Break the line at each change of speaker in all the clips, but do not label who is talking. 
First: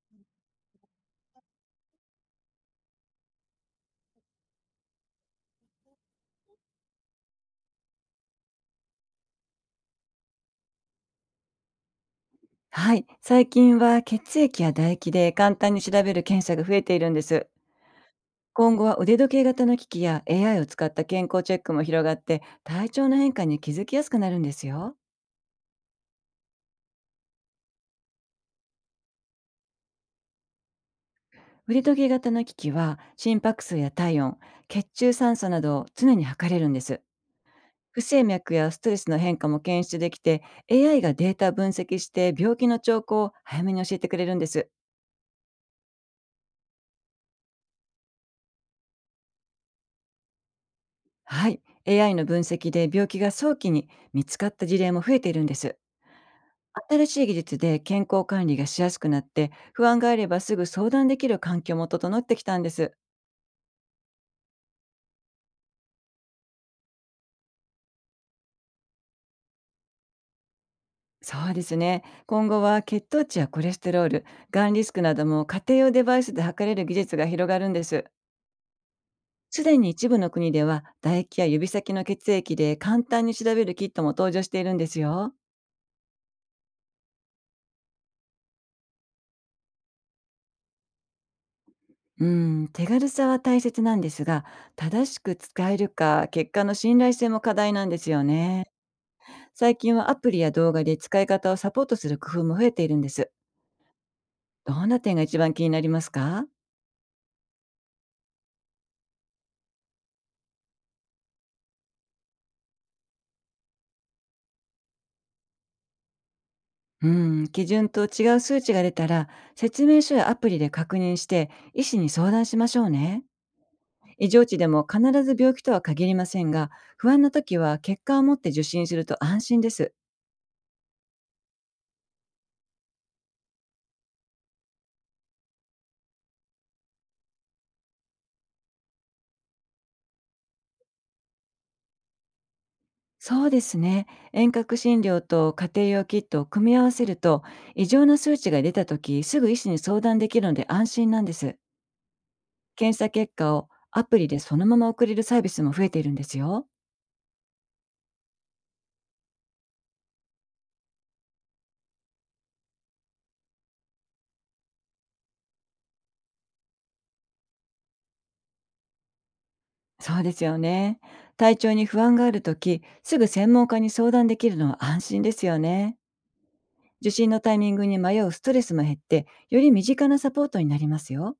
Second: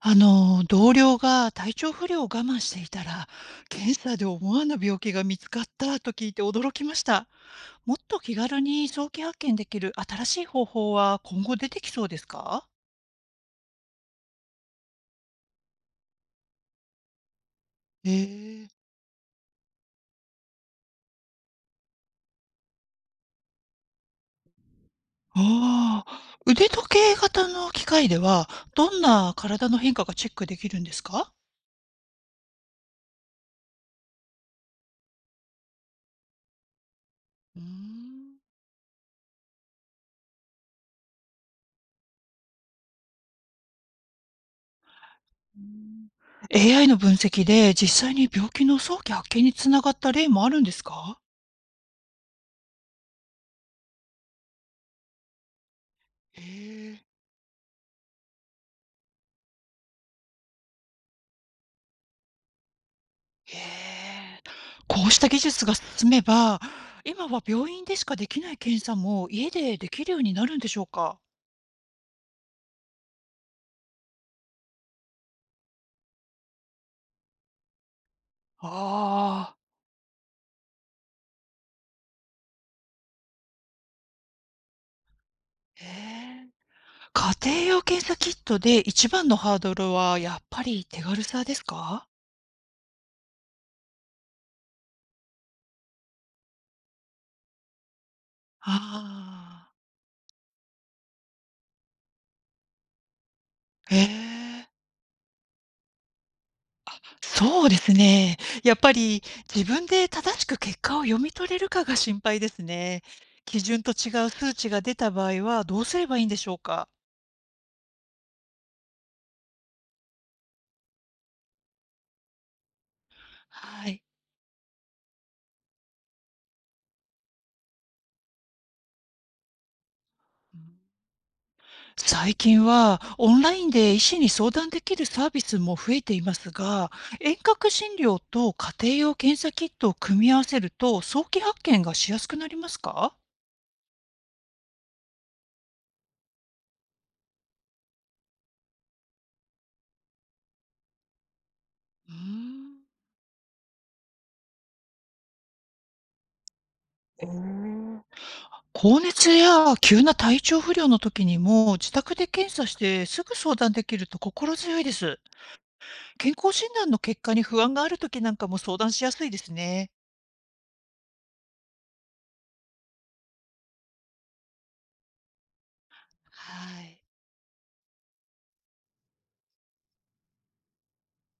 同僚が体調不良を我慢していたら、検査で思わぬ病気が見つかったと聞いて驚きました。もっと気軽に早期発見できる新しい方法は今後出てきそうですか？
はい、最近は血液や唾液で簡単に調べる検査が増えているんです。
ええ、
今後は腕時計型の機器や AI を使った健康チェックも広がって体調の変化に気づきやすくなるんですよ。
ああ、腕時計型の機械では、どんな体の変化がチェックできるんですか？
腕時計型の機器は心拍数や体温、血中酸素などを常に測れるんです。
うー
不整
ん
脈やストレスの変化も検出できて、 AI がデータ分析して病気の兆候を早めに教えてくれるんです。
?AI の分析で実際に病気の早期発見につながった例もあるんですか？
はい、AI の分析で病気が早期に見つかった事例も増えているんです。
へえ。
新しい技術で健康管理がしやすくなって、不安があればすぐ相談できる環境も整ってきたんです。
へえ。こうした技術が進めば、今は病院でしかできない検査も家でできるようになるんでしょうか？
そうですね、今後は血糖値やコレステロール、がんリスクなども家庭用デバイスで測れる技術が広がるんです。
ああ、
すでに一部の国では唾液や指先の血液で簡単に調べるキットも登場しているんですよ。
へえ。家庭用検査キットで一番のハードルはやっぱり手軽さですか？
うん、手軽さは大切なんですが、正しく使えるか、結果の信頼性も課題なんですよね。
あ
最近はアプリや動画で使い方をサポートする工夫も増えているんです。
あ、へえ。
どんな点が一番気になりますか？
そうですね。やっぱり自分で正しく結果を読み取れるかが心配ですね。基準と違う数値が出た場合はどうすればいいんでしょうか？
うん、基準と違う数値が出たら、説明書やアプリで確認して、医師に相談しましょうね。
はい。
異常値でも必ず病気とは限りませんが、不安な時は結果を持って受診すると安心です。
うん。最近はオンラインで医師に相談できるサービスも増えていますが、遠隔診療と家庭用検査キットを組み合わせると早期発見がしやすくなりますか？
そうですね。遠隔診療と家庭用キットを組み合わせると、異常な数値が出た時、すぐ医師に相談できるので安心なんです。
うーん。
検査結果をアプリでそのまま送れるサービスも増えているんですよ。
えー、高熱や急な体調不良の時にも自宅で検査してすぐ相談できると心強いです。健康診断の結果に不安がある時なんかも相談しやすいですね。
そうですよね。体調に不安があるとき、すぐ専門家に相談できるのは安心ですよね。
はい。
受診のタイミングに迷うストレスも減って、より身近なサポートになりますよ。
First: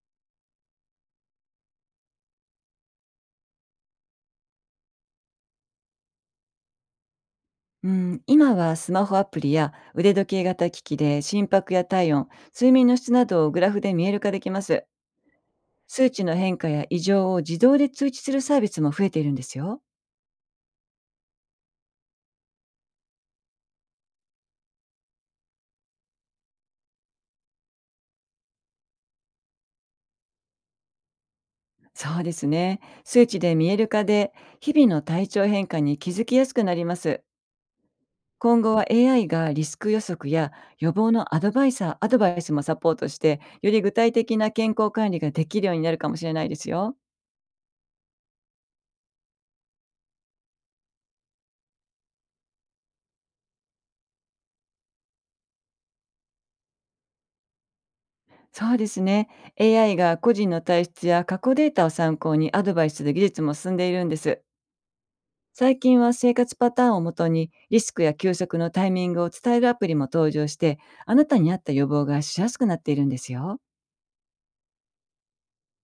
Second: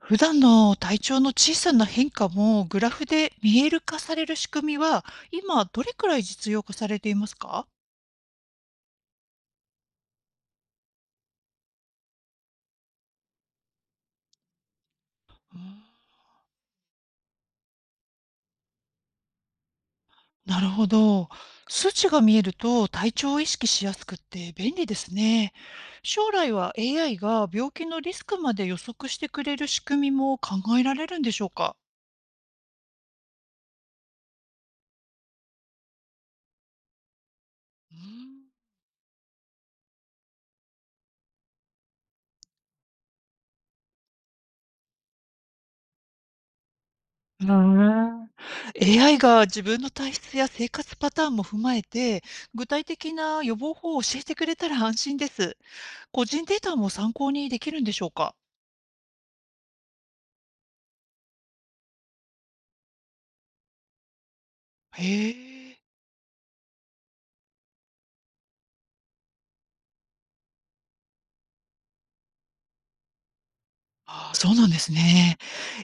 普段の体調の小さな変化もグラフで見える化される仕組みは今どれくらい実用化されていますか？
うん、今はスマホアプリや腕時計型機器で心拍や体温、睡眠の質などをグラフで見える化できます。
うん、
数値の変化や異常を自動で通知するサービスも増えているんですよ。
なるほど。数値が見えると体調を意識しやすくって便利ですね。将来は AI が病気のリスクまで予測してくれる仕組みも考えられるんでしょうか？
そうですね。数値で見える化で、日々の体調変化に気づきやすくなります。今後は AI がリスク予測や予防のアドバイスもサポートして、より具体的な健康管理ができるようになるかもしれないですよ。
うん、うん。 AI が自分の体質や生活パターンも踏まえて具体的な予防法を教えてくれたら安心です。個人データも参考にできるんでしょうか？
そうですね。AI が個人の体質や過去データを参考にアドバイスする技術も進んでいるんです。
へ
最
え、
近は生活パターンをもとにリスクや休息のタイミングを伝えるアプリも登場して、あなたに合った予防がしやすくなっているんですよ。
ああ、そうなんですね。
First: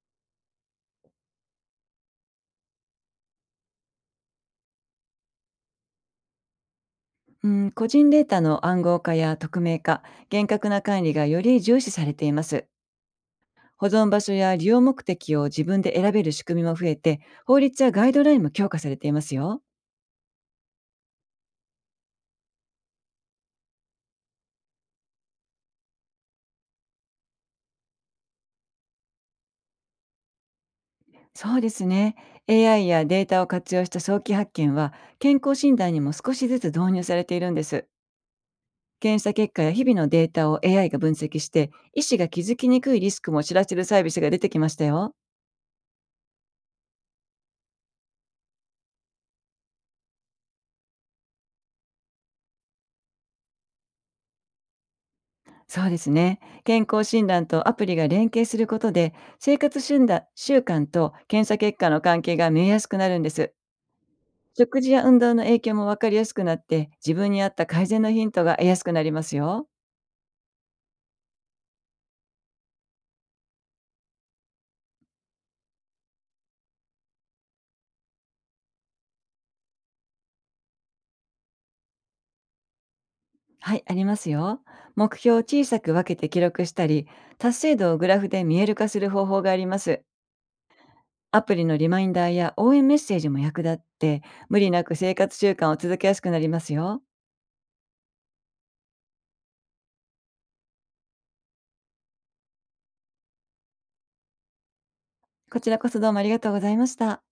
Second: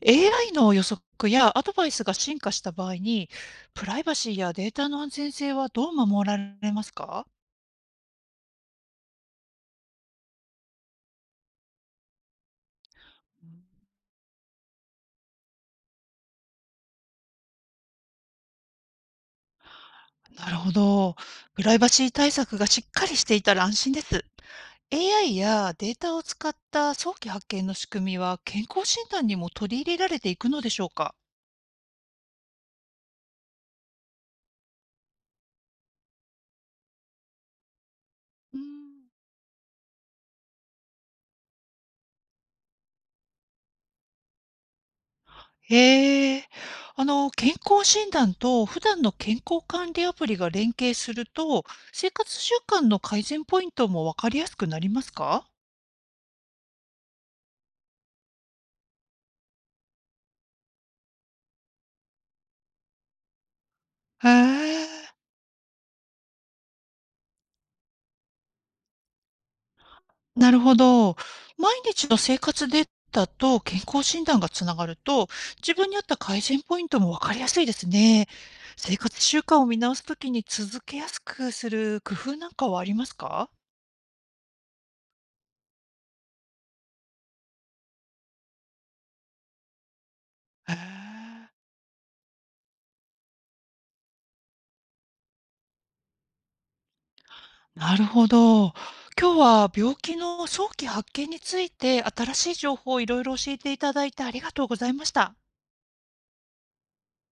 AI の予測やアドバイスが進化した場合に、プライバシーやデータの安全性はどう守られますか？
うん、個人データの暗号化や匿名化、厳格な管理がより重視されています。保存場所や利用目的を自分で選べる仕組みも増えて、法律やガイドラインも強化されていますよ。
なるほど。プライバシー対策がしっかりしていたら安心です。AI やデータを使った早期発見の仕組みは、健康診断にも取り入れられていくのでしょうか？
そうですね。AI やデータを活用した早期発見は、健康診断にも少しずつ導入されているんです。
うん。
検査結果や日々のデータを AI が分析して、医師が気づきにくいリスクも知らせるサービスが出てきましたよ。
へえ。健康診断と普段の健康管理アプリが連携すると、生活習慣の改善ポイントもわかりやすくなりますか？
そうですね。健康診断とアプリが連携することで、生活診断習慣と検査結果の関係が見えやすくなるんです。
へ
食事や
え。
運動の影響も分かりやすくなって、自分に合った改善のヒントが得やすくなりますよ。
なるほど。毎日の生活データと健康診断がつながると、自分に合った改善ポイントもわかりやすいですね。生活習慣を見直すときに続けやすくする工夫なんかはありますか？
はい、ありますよ。目標を小さく分けて記録したり、達成度をグラフで見える化する方法があります。
へ
ア
え。
プリのリマインダーや応援メッセージも役立って、無理なく生活習慣を続けやすくなりますよ。
なるほど。今日は病気の早期発見について新しい情報をいろいろ教えていただいてありがとうございました。
こちらこそどうもありがとうございました。